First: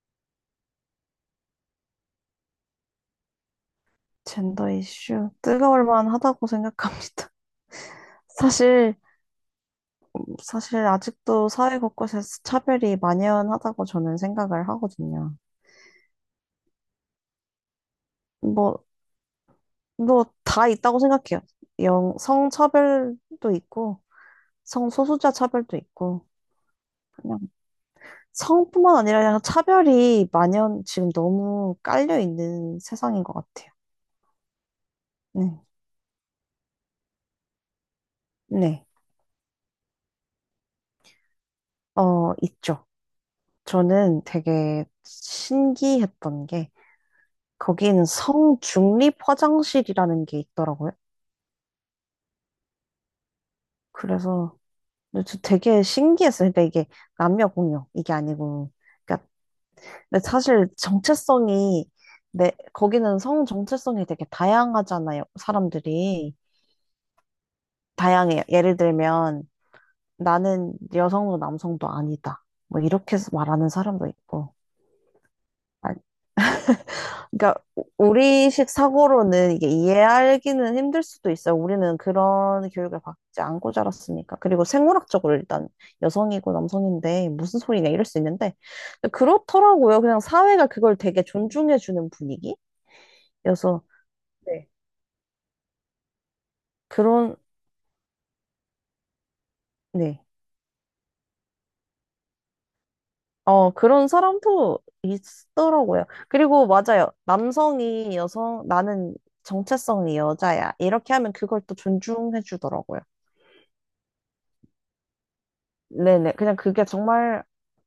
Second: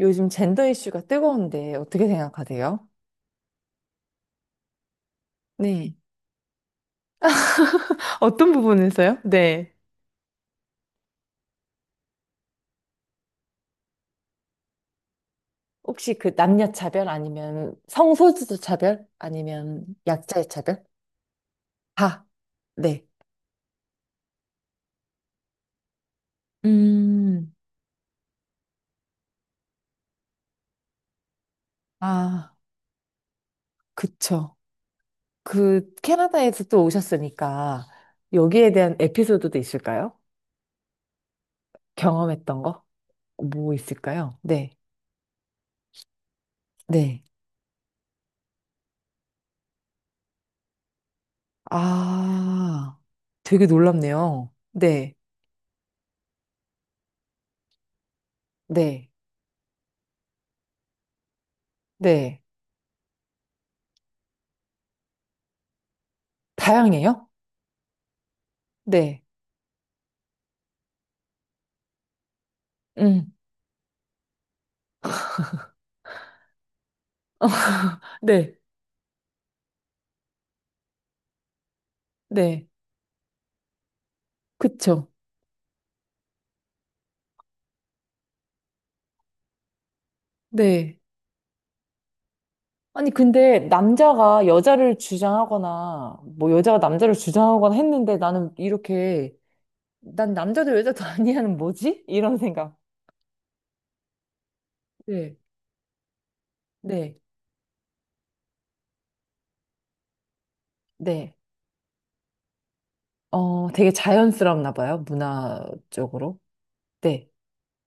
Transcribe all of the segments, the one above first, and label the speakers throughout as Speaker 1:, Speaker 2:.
Speaker 1: 요즘 젠더 이슈가 뜨거운데 어떻게 생각하세요?
Speaker 2: 젠더 이슈 뜨거울
Speaker 1: 네.
Speaker 2: 만하다고 생각합니다.
Speaker 1: 어떤
Speaker 2: 사실
Speaker 1: 부분에서요? 네.
Speaker 2: 사실 아직도 사회 곳곳에서 차별이 만연하다고 저는 생각을 하거든요.
Speaker 1: 혹시 그 남녀 차별 아니면 성소수자
Speaker 2: 뭐
Speaker 1: 차별 아니면
Speaker 2: 뭐
Speaker 1: 약자의
Speaker 2: 다
Speaker 1: 차별?
Speaker 2: 있다고 생각해요. 영
Speaker 1: 다. 네.
Speaker 2: 성차별도 있고 성소수자 차별도 있고 그냥
Speaker 1: 음,
Speaker 2: 성뿐만 아니라 그냥 차별이 만연 지금 너무 깔려
Speaker 1: 아,
Speaker 2: 있는 세상인 것 같아요.
Speaker 1: 그쵸.
Speaker 2: 네.
Speaker 1: 그 캐나다에서 또 오셨으니까 여기에
Speaker 2: 네.
Speaker 1: 대한 에피소드도 있을까요?
Speaker 2: 어,
Speaker 1: 경험했던 거?
Speaker 2: 있죠.
Speaker 1: 뭐
Speaker 2: 저는
Speaker 1: 있을까요? 네.
Speaker 2: 되게 신기했던 게
Speaker 1: 네.
Speaker 2: 거긴 성중립 화장실이라는 게 있더라고요.
Speaker 1: 아, 되게 놀랍네요.
Speaker 2: 그래서
Speaker 1: 네.
Speaker 2: 근데 저 되게 신기했어요. 근데 이게 남녀 공용 이게 아니고,
Speaker 1: 네.
Speaker 2: 그러니까 근데 사실 정체성이
Speaker 1: 네.
Speaker 2: 내 거기는 성 정체성이 되게 다양하잖아요. 사람들이
Speaker 1: 다양해요?
Speaker 2: 다양해요. 예를
Speaker 1: 네.
Speaker 2: 들면 나는 여성도 남성도 아니다. 뭐 이렇게
Speaker 1: 응.
Speaker 2: 해서 말하는 사람도 있고, 그러니까 리
Speaker 1: 네,
Speaker 2: 식 사고로는 이게 이해하기는 힘들 수도 있어요. 우리는
Speaker 1: 네.
Speaker 2: 그런 교육을 받지 않고 자랐으니까. 그리고
Speaker 1: 그쵸.
Speaker 2: 생물학적으로 일단 여성이고 남성인데 무슨 소리냐 이럴 수 있는데 데 그렇더라고요. 그냥 사회가 그걸
Speaker 1: 네.
Speaker 2: 되게 존중해주는 분위기여서
Speaker 1: 아니, 근데 남자가
Speaker 2: 네.
Speaker 1: 여자를 주장하거나, 뭐 여자가 남자를
Speaker 2: 그런
Speaker 1: 주장하거나 했는데 나는 이렇게,
Speaker 2: 네.
Speaker 1: 난 남자도 여자도 아니야는 뭐지? 이런 생각.
Speaker 2: 어, 그런 사람도
Speaker 1: 네,
Speaker 2: 있더라고요. 그리고 맞아요.
Speaker 1: 네,
Speaker 2: 남성이 여성, 나는 정체성이 여자야. 이렇게 하면
Speaker 1: 네.
Speaker 2: 그걸 또 존중해주더라고요.
Speaker 1: 어, 되게 자연스럽나 봐요,
Speaker 2: 네네.
Speaker 1: 문화적으로.
Speaker 2: 그냥 그게
Speaker 1: 네.
Speaker 2: 정말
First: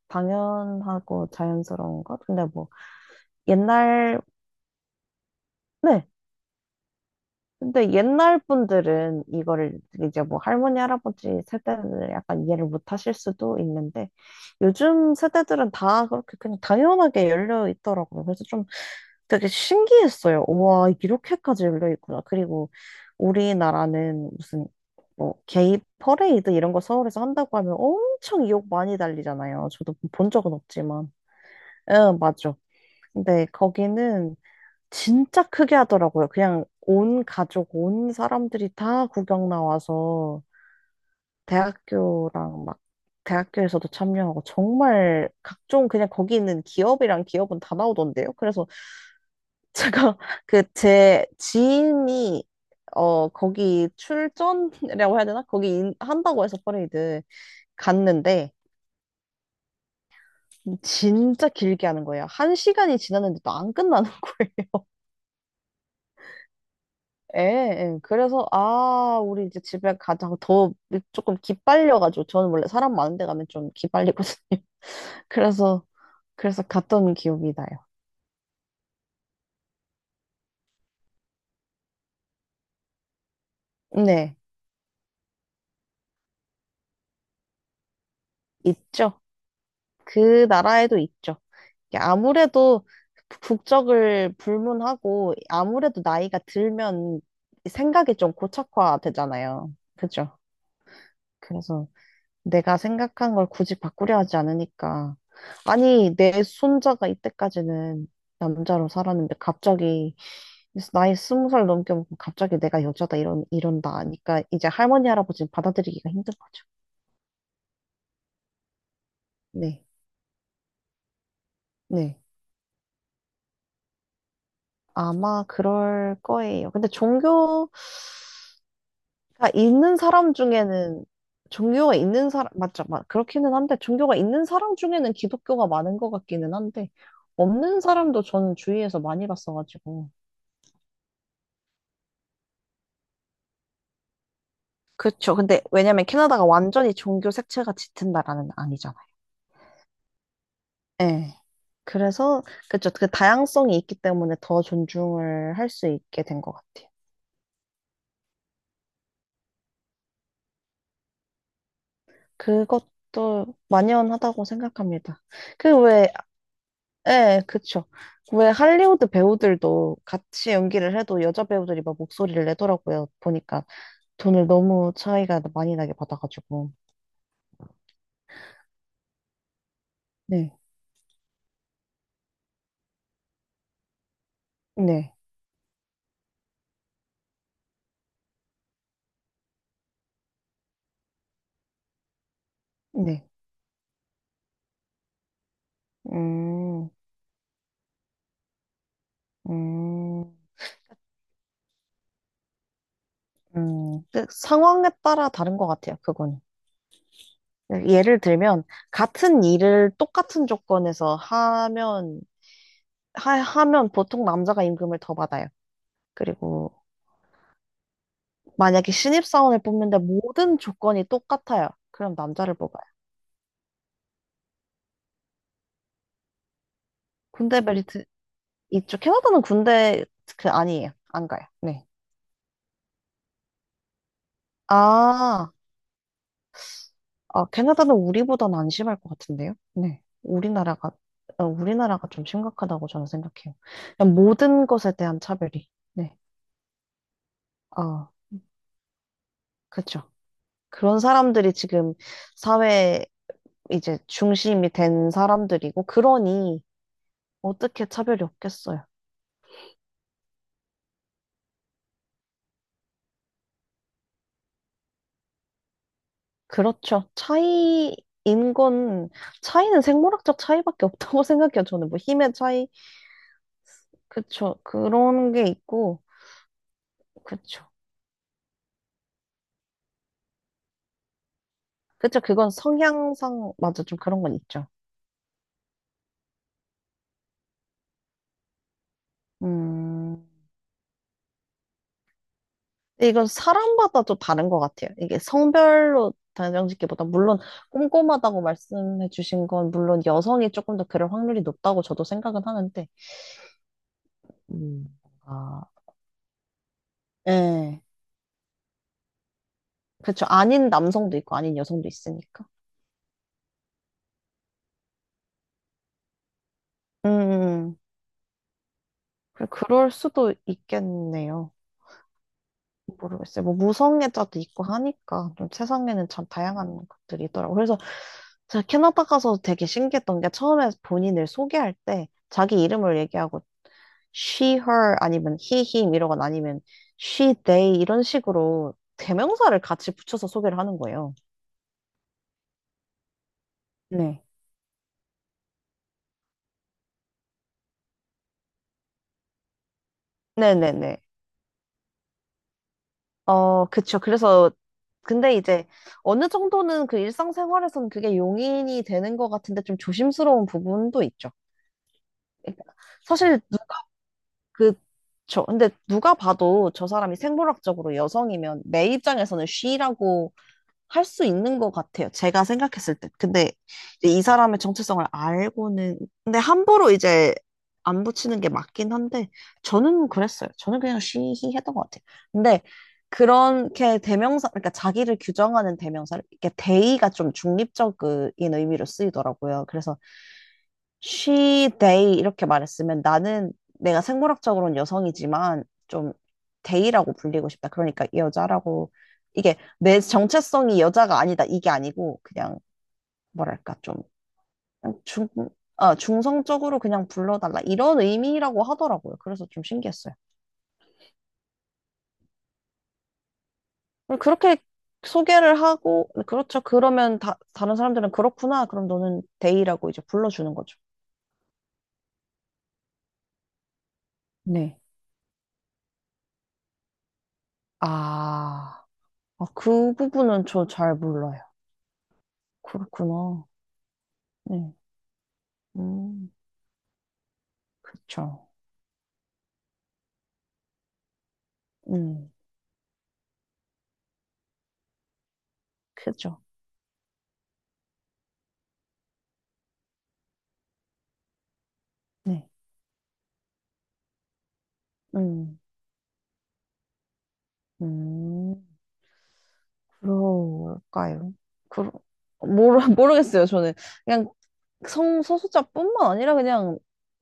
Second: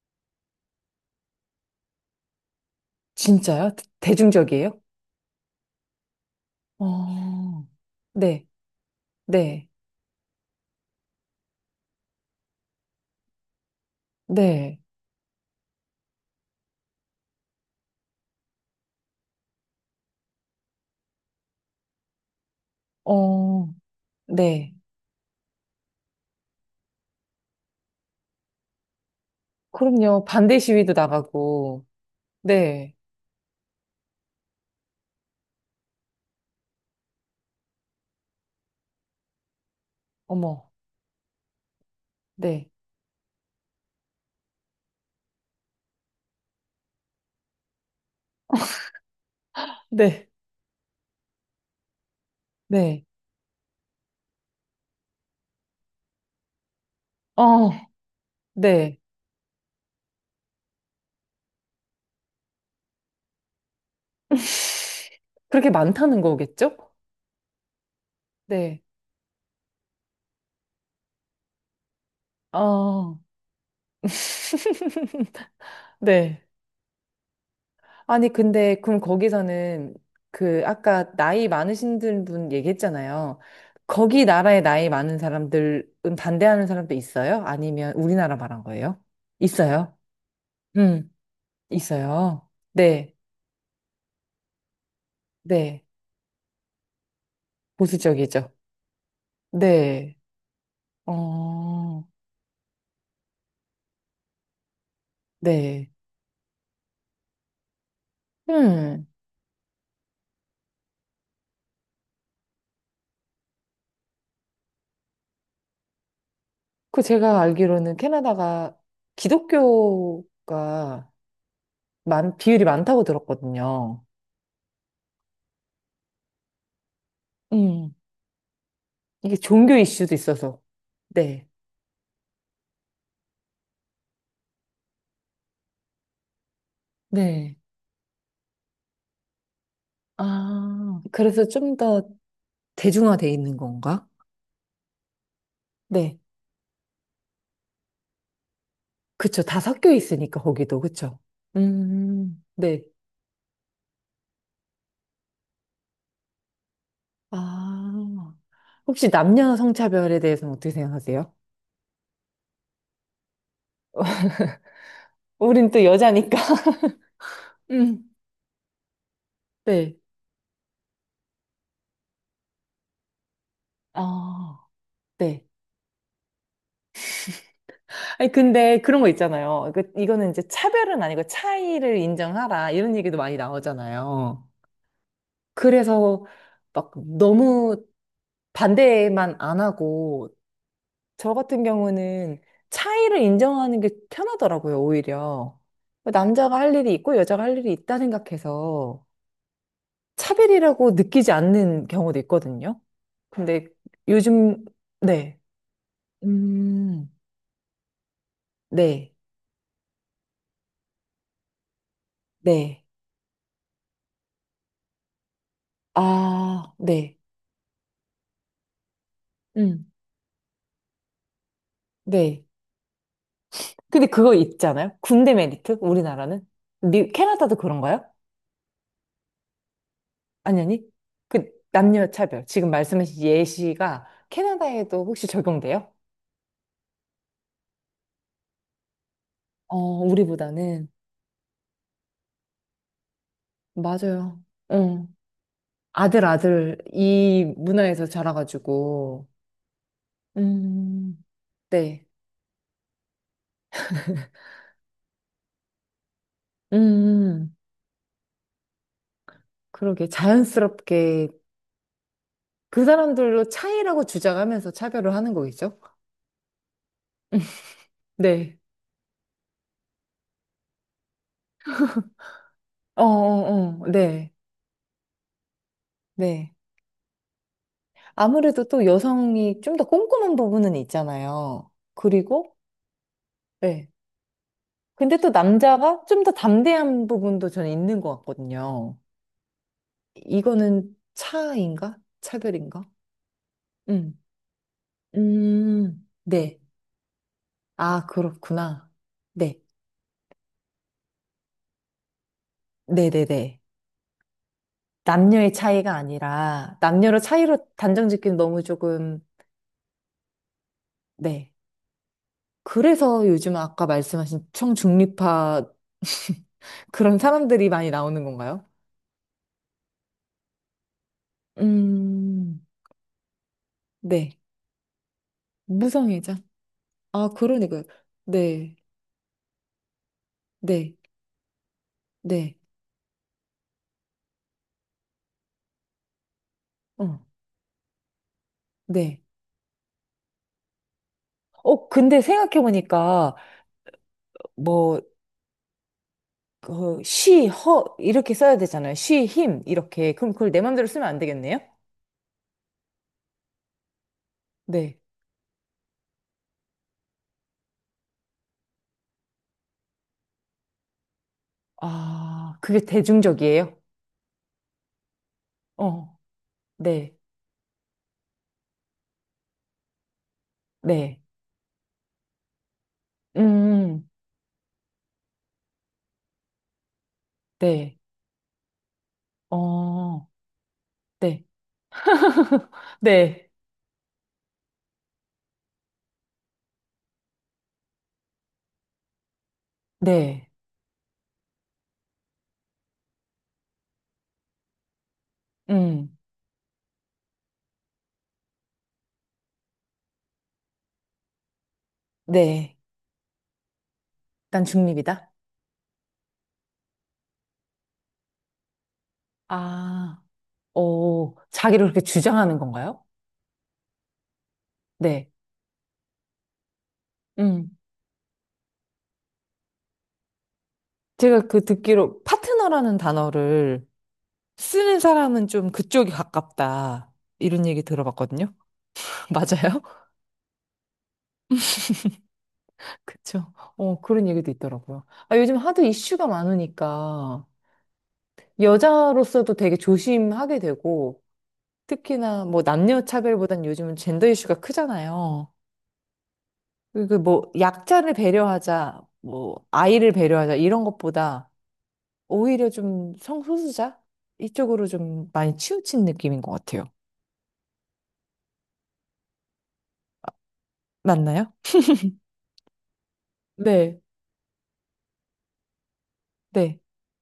Speaker 2: 당연하고 자연스러운 것? 근데 뭐,
Speaker 1: 진짜요?
Speaker 2: 옛날,
Speaker 1: 대중적이에요?
Speaker 2: 네.
Speaker 1: 어,
Speaker 2: 근데 옛날
Speaker 1: 네,
Speaker 2: 분들은
Speaker 1: 네,
Speaker 2: 이거를 이제 뭐 할머니, 할아버지 세대은 약간 이해를 못 하실 수도 있는데,
Speaker 1: 네.
Speaker 2: 요즘 세대들은 다 그렇게 그냥 당연하게 열려 있더라고요. 그래서 좀 되게 신기했어요. 와, 이렇게까지 열려 있구나. 그리고
Speaker 1: 어,
Speaker 2: 우리나라는 무슨
Speaker 1: 네.
Speaker 2: 뭐 게이 퍼레이드 이런 거 서울에서 한다고 하면 엄청 욕 많이 달리잖아요. 저도
Speaker 1: 그럼요.
Speaker 2: 본 적은
Speaker 1: 반대 시위도
Speaker 2: 없지만.
Speaker 1: 나가고,
Speaker 2: 응, 맞아.
Speaker 1: 네.
Speaker 2: 근데 거기는 진짜 크게 하더라고요. 그냥 온 가족, 온 사람들이 다 구경 나와서
Speaker 1: 어머,
Speaker 2: 대학교랑
Speaker 1: 네,
Speaker 2: 막 대학교에서도 참여하고 정말 각종 그냥 거기 있는 기업이랑 기업은 다 나오던데요. 그래서 제가
Speaker 1: 네,
Speaker 2: 그 제 지인이
Speaker 1: 네,
Speaker 2: 어 거기 출전이라고 해야 되나? 거기 한다고 해서 퍼레이드
Speaker 1: 어,
Speaker 2: 갔는데
Speaker 1: 네.
Speaker 2: 진짜 길게 하는 거예요. 한 시간이 지났는데도 안 끝나는 거예요.
Speaker 1: 그렇게 많다는 거겠죠?
Speaker 2: 예, 예. 그래서,
Speaker 1: 네,
Speaker 2: 아, 우리 이제 집에 가자고 더 조금 기빨려가지고, 저는 원래 사람 많은
Speaker 1: 어,
Speaker 2: 데 가면 좀 기빨리거든요. 그래서,
Speaker 1: 네.
Speaker 2: 그래서 갔던 기억이 나요.
Speaker 1: 아니, 근데, 그럼 거기서는 그, 아까 나이 많으신 분 얘기했잖아요. 거기
Speaker 2: 네,
Speaker 1: 나라에 나이 많은 사람들은 반대하는 사람도 있어요? 아니면 우리나라 말한 거예요?
Speaker 2: 있죠.
Speaker 1: 있어요?
Speaker 2: 그 나라에도
Speaker 1: 음,
Speaker 2: 있죠. 이게
Speaker 1: 있어요.
Speaker 2: 아무래도
Speaker 1: 네,
Speaker 2: 국적을 불문하고,
Speaker 1: 네.
Speaker 2: 아무래도 나이가 들면 생각이 좀
Speaker 1: 보수적이죠.
Speaker 2: 고착화되잖아요.
Speaker 1: 네,
Speaker 2: 그죠? 그래서
Speaker 1: 어,
Speaker 2: 내가 생각한 걸 굳이 바꾸려 하지 않으니까.
Speaker 1: 네.
Speaker 2: 아니, 내 손자가 이때까지는 남자로
Speaker 1: 음.
Speaker 2: 살았는데 갑자기 나이 20살 넘게 먹고 갑자기 내가 여자다 이런다 하니까 이제 할머니 할아버지는 받아들이기가 힘든 거죠.
Speaker 1: 그 제가 알기로는 캐나다가
Speaker 2: 네,
Speaker 1: 기독교가
Speaker 2: 네.
Speaker 1: 많, 비율이 많다고 들었거든요.
Speaker 2: 아마 그럴 거예요. 근데 종교가
Speaker 1: 음, 이게 종교
Speaker 2: 있는
Speaker 1: 이슈도
Speaker 2: 사람
Speaker 1: 있어서.
Speaker 2: 중에는
Speaker 1: 네.
Speaker 2: 종교가 있는 사람 맞죠? 그렇기는 한데 종교가 있는 사람 중에는 기독교가 많은 것 같기는 한데
Speaker 1: 네.
Speaker 2: 없는 사람도 저는 주위에서 많이 봤어가지고.
Speaker 1: 아, 그래서 좀 더 대중화돼 있는 건가?
Speaker 2: 그쵸. 근데 왜냐면
Speaker 1: 네.
Speaker 2: 캐나다가 완전히 종교 색채가 짙은 나라는 아니잖아요.
Speaker 1: 그쵸. 다 섞여 있으니까, 거기도. 그쵸.
Speaker 2: 네. 그래서
Speaker 1: 네.
Speaker 2: 그쵸. 그 다양성이 있기 때문에 더 존중을 할 수 있게 된 것 같아요.
Speaker 1: 아. 혹시 남녀 성차별에 대해서는 어떻게 생각하세요?
Speaker 2: 그것도 만연하다고 생각합니다.
Speaker 1: 우린
Speaker 2: 그
Speaker 1: 또
Speaker 2: 왜,
Speaker 1: 여자니까.
Speaker 2: 예, 그쵸.
Speaker 1: 음.
Speaker 2: 왜 할리우드
Speaker 1: 네.
Speaker 2: 배우들도 같이 연기를 해도 여자 배우들이 막 목소리를 내더라고요. 보니까 돈을
Speaker 1: 아,
Speaker 2: 너무 차이가
Speaker 1: 네.
Speaker 2: 많이 나게 받아가지고.
Speaker 1: 아니, 근데 그런 거 있잖아요. 이거는 이제
Speaker 2: 네.
Speaker 1: 차별은 아니고 차이를 인정하라. 이런 얘기도 많이 나오잖아요.
Speaker 2: 네.
Speaker 1: 그래서 막 너무 반대만 안 하고, 저 같은 경우는 차이를
Speaker 2: 네.
Speaker 1: 인정하는 게 편하더라고요, 오히려. 남자가 할
Speaker 2: 음,
Speaker 1: 일이 있고 여자가 할 일이 있다 생각해서
Speaker 2: 음.
Speaker 1: 차별이라고 느끼지 않는 경우도 있거든요. 근데
Speaker 2: 그
Speaker 1: 요즘,
Speaker 2: 상황에 따라
Speaker 1: 네.
Speaker 2: 다른 것 같아요, 그거는.
Speaker 1: 음,
Speaker 2: 예를 들면,
Speaker 1: 네,
Speaker 2: 같은 일을 똑같은 조건에서 하면,
Speaker 1: 네.
Speaker 2: 하면 보통 남자가 임금을 더 받아요. 그리고
Speaker 1: 아, 네.
Speaker 2: 만약에 신입사원을
Speaker 1: 음,
Speaker 2: 뽑는데 모든 조건이 똑같아요. 그럼
Speaker 1: 네.
Speaker 2: 남자를 뽑아요.
Speaker 1: 근데 그거 있잖아요. 군대 메리트? 우리나라는? 미, 캐나다도
Speaker 2: 군대
Speaker 1: 그런가요?
Speaker 2: 벨트, 이쪽 캐나다는 군대, 그,
Speaker 1: 아니, 아니.
Speaker 2: 아니에요. 안 가요.
Speaker 1: 그
Speaker 2: 네.
Speaker 1: 남녀 차별. 지금 말씀하신 예시가 캐나다에도 혹시
Speaker 2: 아,
Speaker 1: 적용돼요?
Speaker 2: 캐나다는 우리보다는 안 심할 것 같은데요?
Speaker 1: 어,
Speaker 2: 네.
Speaker 1: 우리보다는.
Speaker 2: 우리나라가, 어, 우리나라가 좀 심각하다고 저는 생각해요. 그냥
Speaker 1: 맞아요.
Speaker 2: 모든 것에
Speaker 1: 응.
Speaker 2: 대한 차별이. 네.
Speaker 1: 아들, 아들, 이 문화에서
Speaker 2: 아,
Speaker 1: 자라가지고,
Speaker 2: 그렇죠. 그런
Speaker 1: 음,
Speaker 2: 사람들이 지금
Speaker 1: 네.
Speaker 2: 사회 이제 중심이 된 사람들이고, 그러니
Speaker 1: 음,
Speaker 2: 어떻게 차별이 없겠어요.
Speaker 1: 그러게. 자연스럽게 그 사람들로 차이라고 주장하면서 차별을 하는 거겠죠?
Speaker 2: 그렇죠. 차이인
Speaker 1: 네.
Speaker 2: 건, 차이는 생물학적 차이밖에 없다고 생각해요. 저는 뭐 힘의 차이,
Speaker 1: 어, 어, 어. 네.
Speaker 2: 그쵸. 그런 게 있고,
Speaker 1: 네.
Speaker 2: 그쵸.
Speaker 1: 아무래도 또 여성이 좀 더 꼼꼼한 부분은 있잖아요.
Speaker 2: 그쵸, 그건
Speaker 1: 그리고,
Speaker 2: 성향상, 맞아,
Speaker 1: 예.
Speaker 2: 좀 그런 건 있죠.
Speaker 1: 근데 또 남자가 좀 더 담대한 부분도 저는 있는 것 같거든요.
Speaker 2: 음,
Speaker 1: 이거는 차인가? 차별인가?
Speaker 2: 근데 이건 사람마다 좀
Speaker 1: 음.
Speaker 2: 다른 것 같아요. 이게 성별로
Speaker 1: 네.
Speaker 2: 단정짓기보다, 물론
Speaker 1: 아,
Speaker 2: 꼼꼼하다고
Speaker 1: 그렇구나.
Speaker 2: 말씀해 주신
Speaker 1: 네.
Speaker 2: 건, 물론 여성이 조금 더 그럴 확률이 높다고 저도 생각은 하는데,
Speaker 1: 네네네.
Speaker 2: 음.
Speaker 1: 남녀의
Speaker 2: 아,
Speaker 1: 차이가 아니라, 남녀로 차이로
Speaker 2: 예.
Speaker 1: 단정 짓기는 너무 조금,
Speaker 2: 그쵸, 아닌 남성도 있고,
Speaker 1: 네.
Speaker 2: 아닌 여성도 있으니까.
Speaker 1: 그래서 요즘 아까 말씀하신 청중립파
Speaker 2: 음,
Speaker 1: 그런 사람들이
Speaker 2: 음, 음.
Speaker 1: 많이 나오는 건가요?
Speaker 2: 그래, 그럴 수도 있겠네요.
Speaker 1: 음,
Speaker 2: 모르겠어요. 뭐
Speaker 1: 네.
Speaker 2: 무성애자도 있고 하니까 좀 세상에는 참
Speaker 1: 무성애자.
Speaker 2: 다양한 것들이
Speaker 1: 아,
Speaker 2: 있더라고요.
Speaker 1: 그러네.
Speaker 2: 그래서
Speaker 1: 그,
Speaker 2: 제가
Speaker 1: 네,
Speaker 2: 캐나다 가서 되게 신기했던 게 처음에
Speaker 1: 네,
Speaker 2: 본인을 소개할 때
Speaker 1: 네,
Speaker 2: 자기 이름을 얘기하고 she, her 아니면 he, him 이러거나 아니면
Speaker 1: 어,
Speaker 2: she, they 이런 식으로
Speaker 1: 네.
Speaker 2: 대명사를 같이 붙여서 소개를 하는 거예요.
Speaker 1: 어, 근데 생각해보니까,
Speaker 2: 네.
Speaker 1: 뭐, 그, she, her, 이렇게 써야 되잖아요. she, him, 이렇게. 그럼 그걸 내 맘대로
Speaker 2: 네네네.
Speaker 1: 쓰면 안 되겠네요?
Speaker 2: 어, 그쵸. 그래서,
Speaker 1: 네.
Speaker 2: 근데 이제 어느 정도는 그 일상생활에서는 그게 용인이 되는 것 같은데 좀 조심스러운 부분도 있죠.
Speaker 1: 아,
Speaker 2: 그러니까
Speaker 1: 그게
Speaker 2: 사실
Speaker 1: 대중적이에요?
Speaker 2: 그쵸. 근데 누가
Speaker 1: 어,
Speaker 2: 봐도 저 사람이
Speaker 1: 네,
Speaker 2: 생물학적으로 여성이면 내 입장에서는 쉬라고 할
Speaker 1: 네.
Speaker 2: 수 있는 것 같아요. 제가 생각했을 때. 근데
Speaker 1: 음,
Speaker 2: 이제 이 사람의 정체성을 알고는, 근데 함부로 이제
Speaker 1: 네,
Speaker 2: 안 붙이는 게 맞긴 한데, 저는
Speaker 1: 어,
Speaker 2: 그랬어요. 저는 그냥 쉬히
Speaker 1: 네,
Speaker 2: 했던 것 같아요. 근데
Speaker 1: 네,
Speaker 2: 그렇게 대명사, 그러니까 자기를 규정하는 대명사를, 이렇게 대의가 좀 중립적인 의미로 쓰이더라고요. 그래서
Speaker 1: 네,
Speaker 2: she, they 이렇게 말했으면 나는 내가 생물학적으로는 여성이지만 좀
Speaker 1: 음,
Speaker 2: they라고 불리고 싶다. 그러니까 이 여자라고 이게 내 정체성이 여자가 아니다. 이게 아니고 그냥
Speaker 1: 네.
Speaker 2: 뭐랄까 좀
Speaker 1: 난
Speaker 2: 그냥 중,
Speaker 1: 중립이다.
Speaker 2: 아, 중성적으로 그냥 불러달라. 이런 의미라고 하더라고요. 그래서 좀 신기했어요.
Speaker 1: 아, 오, 자기를 그렇게 주장하는 건가요?
Speaker 2: 그렇게
Speaker 1: 네.
Speaker 2: 소개를 하고 그렇죠. 그러면 다,
Speaker 1: 음.
Speaker 2: 다른 사람들은 그렇구나. 그럼 너는 they라고 이제 불러주는 거죠.
Speaker 1: 제가 그 듣기로 파트너라는 단어를
Speaker 2: 네.
Speaker 1: 쓰는 사람은 좀 그쪽이 가깝다. 이런 얘기 들어봤거든요.
Speaker 2: 아,
Speaker 1: 맞아요?
Speaker 2: 그 부분은 저 잘 몰라요. 그렇구나.
Speaker 1: 그쵸. 어, 그런 얘기도
Speaker 2: 네.
Speaker 1: 있더라고요. 아, 요즘 하도 이슈가
Speaker 2: 음,
Speaker 1: 많으니까
Speaker 2: 그쵸.
Speaker 1: 여자로서도 되게 조심하게 되고
Speaker 2: 음,
Speaker 1: 특히나 뭐 남녀 차별보단 요즘은 젠더 이슈가 크잖아요.
Speaker 2: 크죠.
Speaker 1: 그리고 뭐 약자를 배려하자, 뭐 아이를 배려하자 이런 것보다
Speaker 2: 네.
Speaker 1: 오히려 좀 성소수자? 이쪽으로 좀 많이
Speaker 2: 음,
Speaker 1: 치우친 느낌인 것 같아요.
Speaker 2: 음, 그럴까요?
Speaker 1: 맞나요?
Speaker 2: 그 모르겠어요, 저는.
Speaker 1: 네,
Speaker 2: 그냥 성소수자뿐만 아니라 그냥
Speaker 1: 네.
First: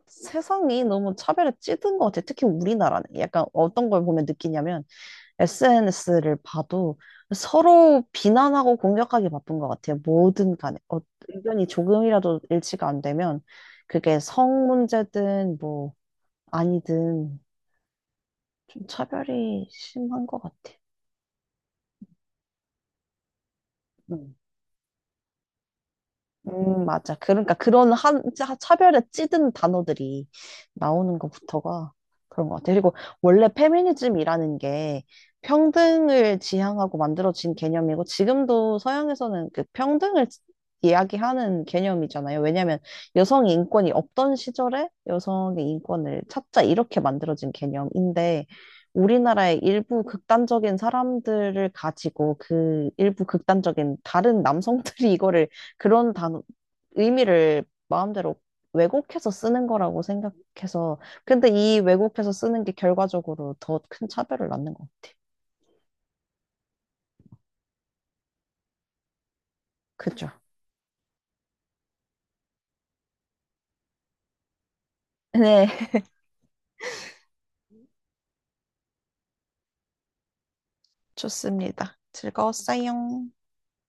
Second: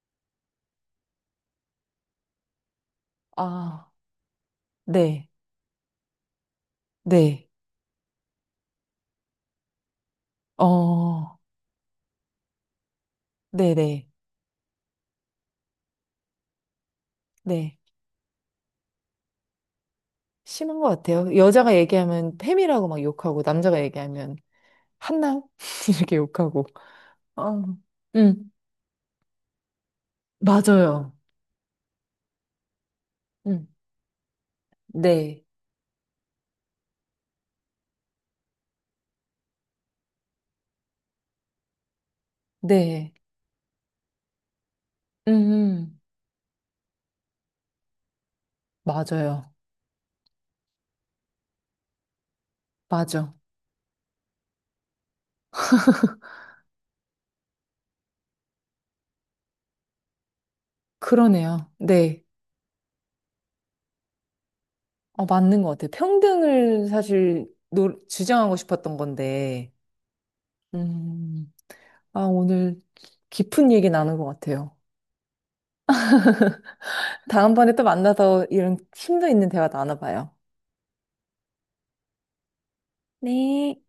Speaker 2: 세상이 너무 차별에 찌든 것 같아요. 특히 우리나라는. 약간
Speaker 1: 아,
Speaker 2: 어떤 걸 보면 느끼냐면
Speaker 1: 네,
Speaker 2: SNS를 봐도
Speaker 1: 네.
Speaker 2: 서로 비난하고 공격하기 바쁜 것 같아요. 뭐든 간에. 어,
Speaker 1: 어,
Speaker 2: 의견이 조금이라도 일치가 안 되면
Speaker 1: 네네,
Speaker 2: 그게 성 문제든 뭐 아니든
Speaker 1: 네.
Speaker 2: 좀 차별이 심한 것 같아.
Speaker 1: 심한 것 같아요. 여자가 얘기하면 팸이라고 막 욕하고, 남자가
Speaker 2: 응.
Speaker 1: 얘기하면 한남? 이렇게 욕하고.
Speaker 2: 맞아. 그러니까
Speaker 1: 어,
Speaker 2: 그런 한,
Speaker 1: 음,
Speaker 2: 차별에 찌든 단어들이
Speaker 1: 맞아요.
Speaker 2: 나오는 것부터가 그런 것 같아. 그리고 원래
Speaker 1: 음,
Speaker 2: 페미니즘이라는 게
Speaker 1: 네,
Speaker 2: 평등을 지향하고 만들어진 개념이고 지금도 서양에서는 그 평등을 이야기하는 개념이잖아요. 왜냐하면
Speaker 1: 네.
Speaker 2: 여성의 인권이 없던 시절에
Speaker 1: 음,
Speaker 2: 여성의
Speaker 1: 음,
Speaker 2: 인권을 찾자 이렇게 만들어진 개념인데
Speaker 1: 맞아요.
Speaker 2: 우리나라의 일부 극단적인 사람들을 가지고 그 일부
Speaker 1: 맞아.
Speaker 2: 극단적인 다른 남성들이 이거를 그런 단어, 의미를 마음대로 왜곡해서 쓰는 거라고 생각해서, 근데
Speaker 1: 그러네요.
Speaker 2: 이
Speaker 1: 네.
Speaker 2: 왜곡해서 쓰는 게 결과적으로 더 큰 차별을 낳는 거.
Speaker 1: 어, 맞는 것 같아요. 평등을 사실 노, 주장하고 싶었던 건데,
Speaker 2: 그죠?
Speaker 1: 음, 아, 오늘 깊은 얘기 나눈 것 같아요.
Speaker 2: 네,
Speaker 1: 다음번에 또 만나서 이런 힘도 있는 대화 나눠봐요.
Speaker 2: 좋습니다. 즐거웠어요.
Speaker 1: 네.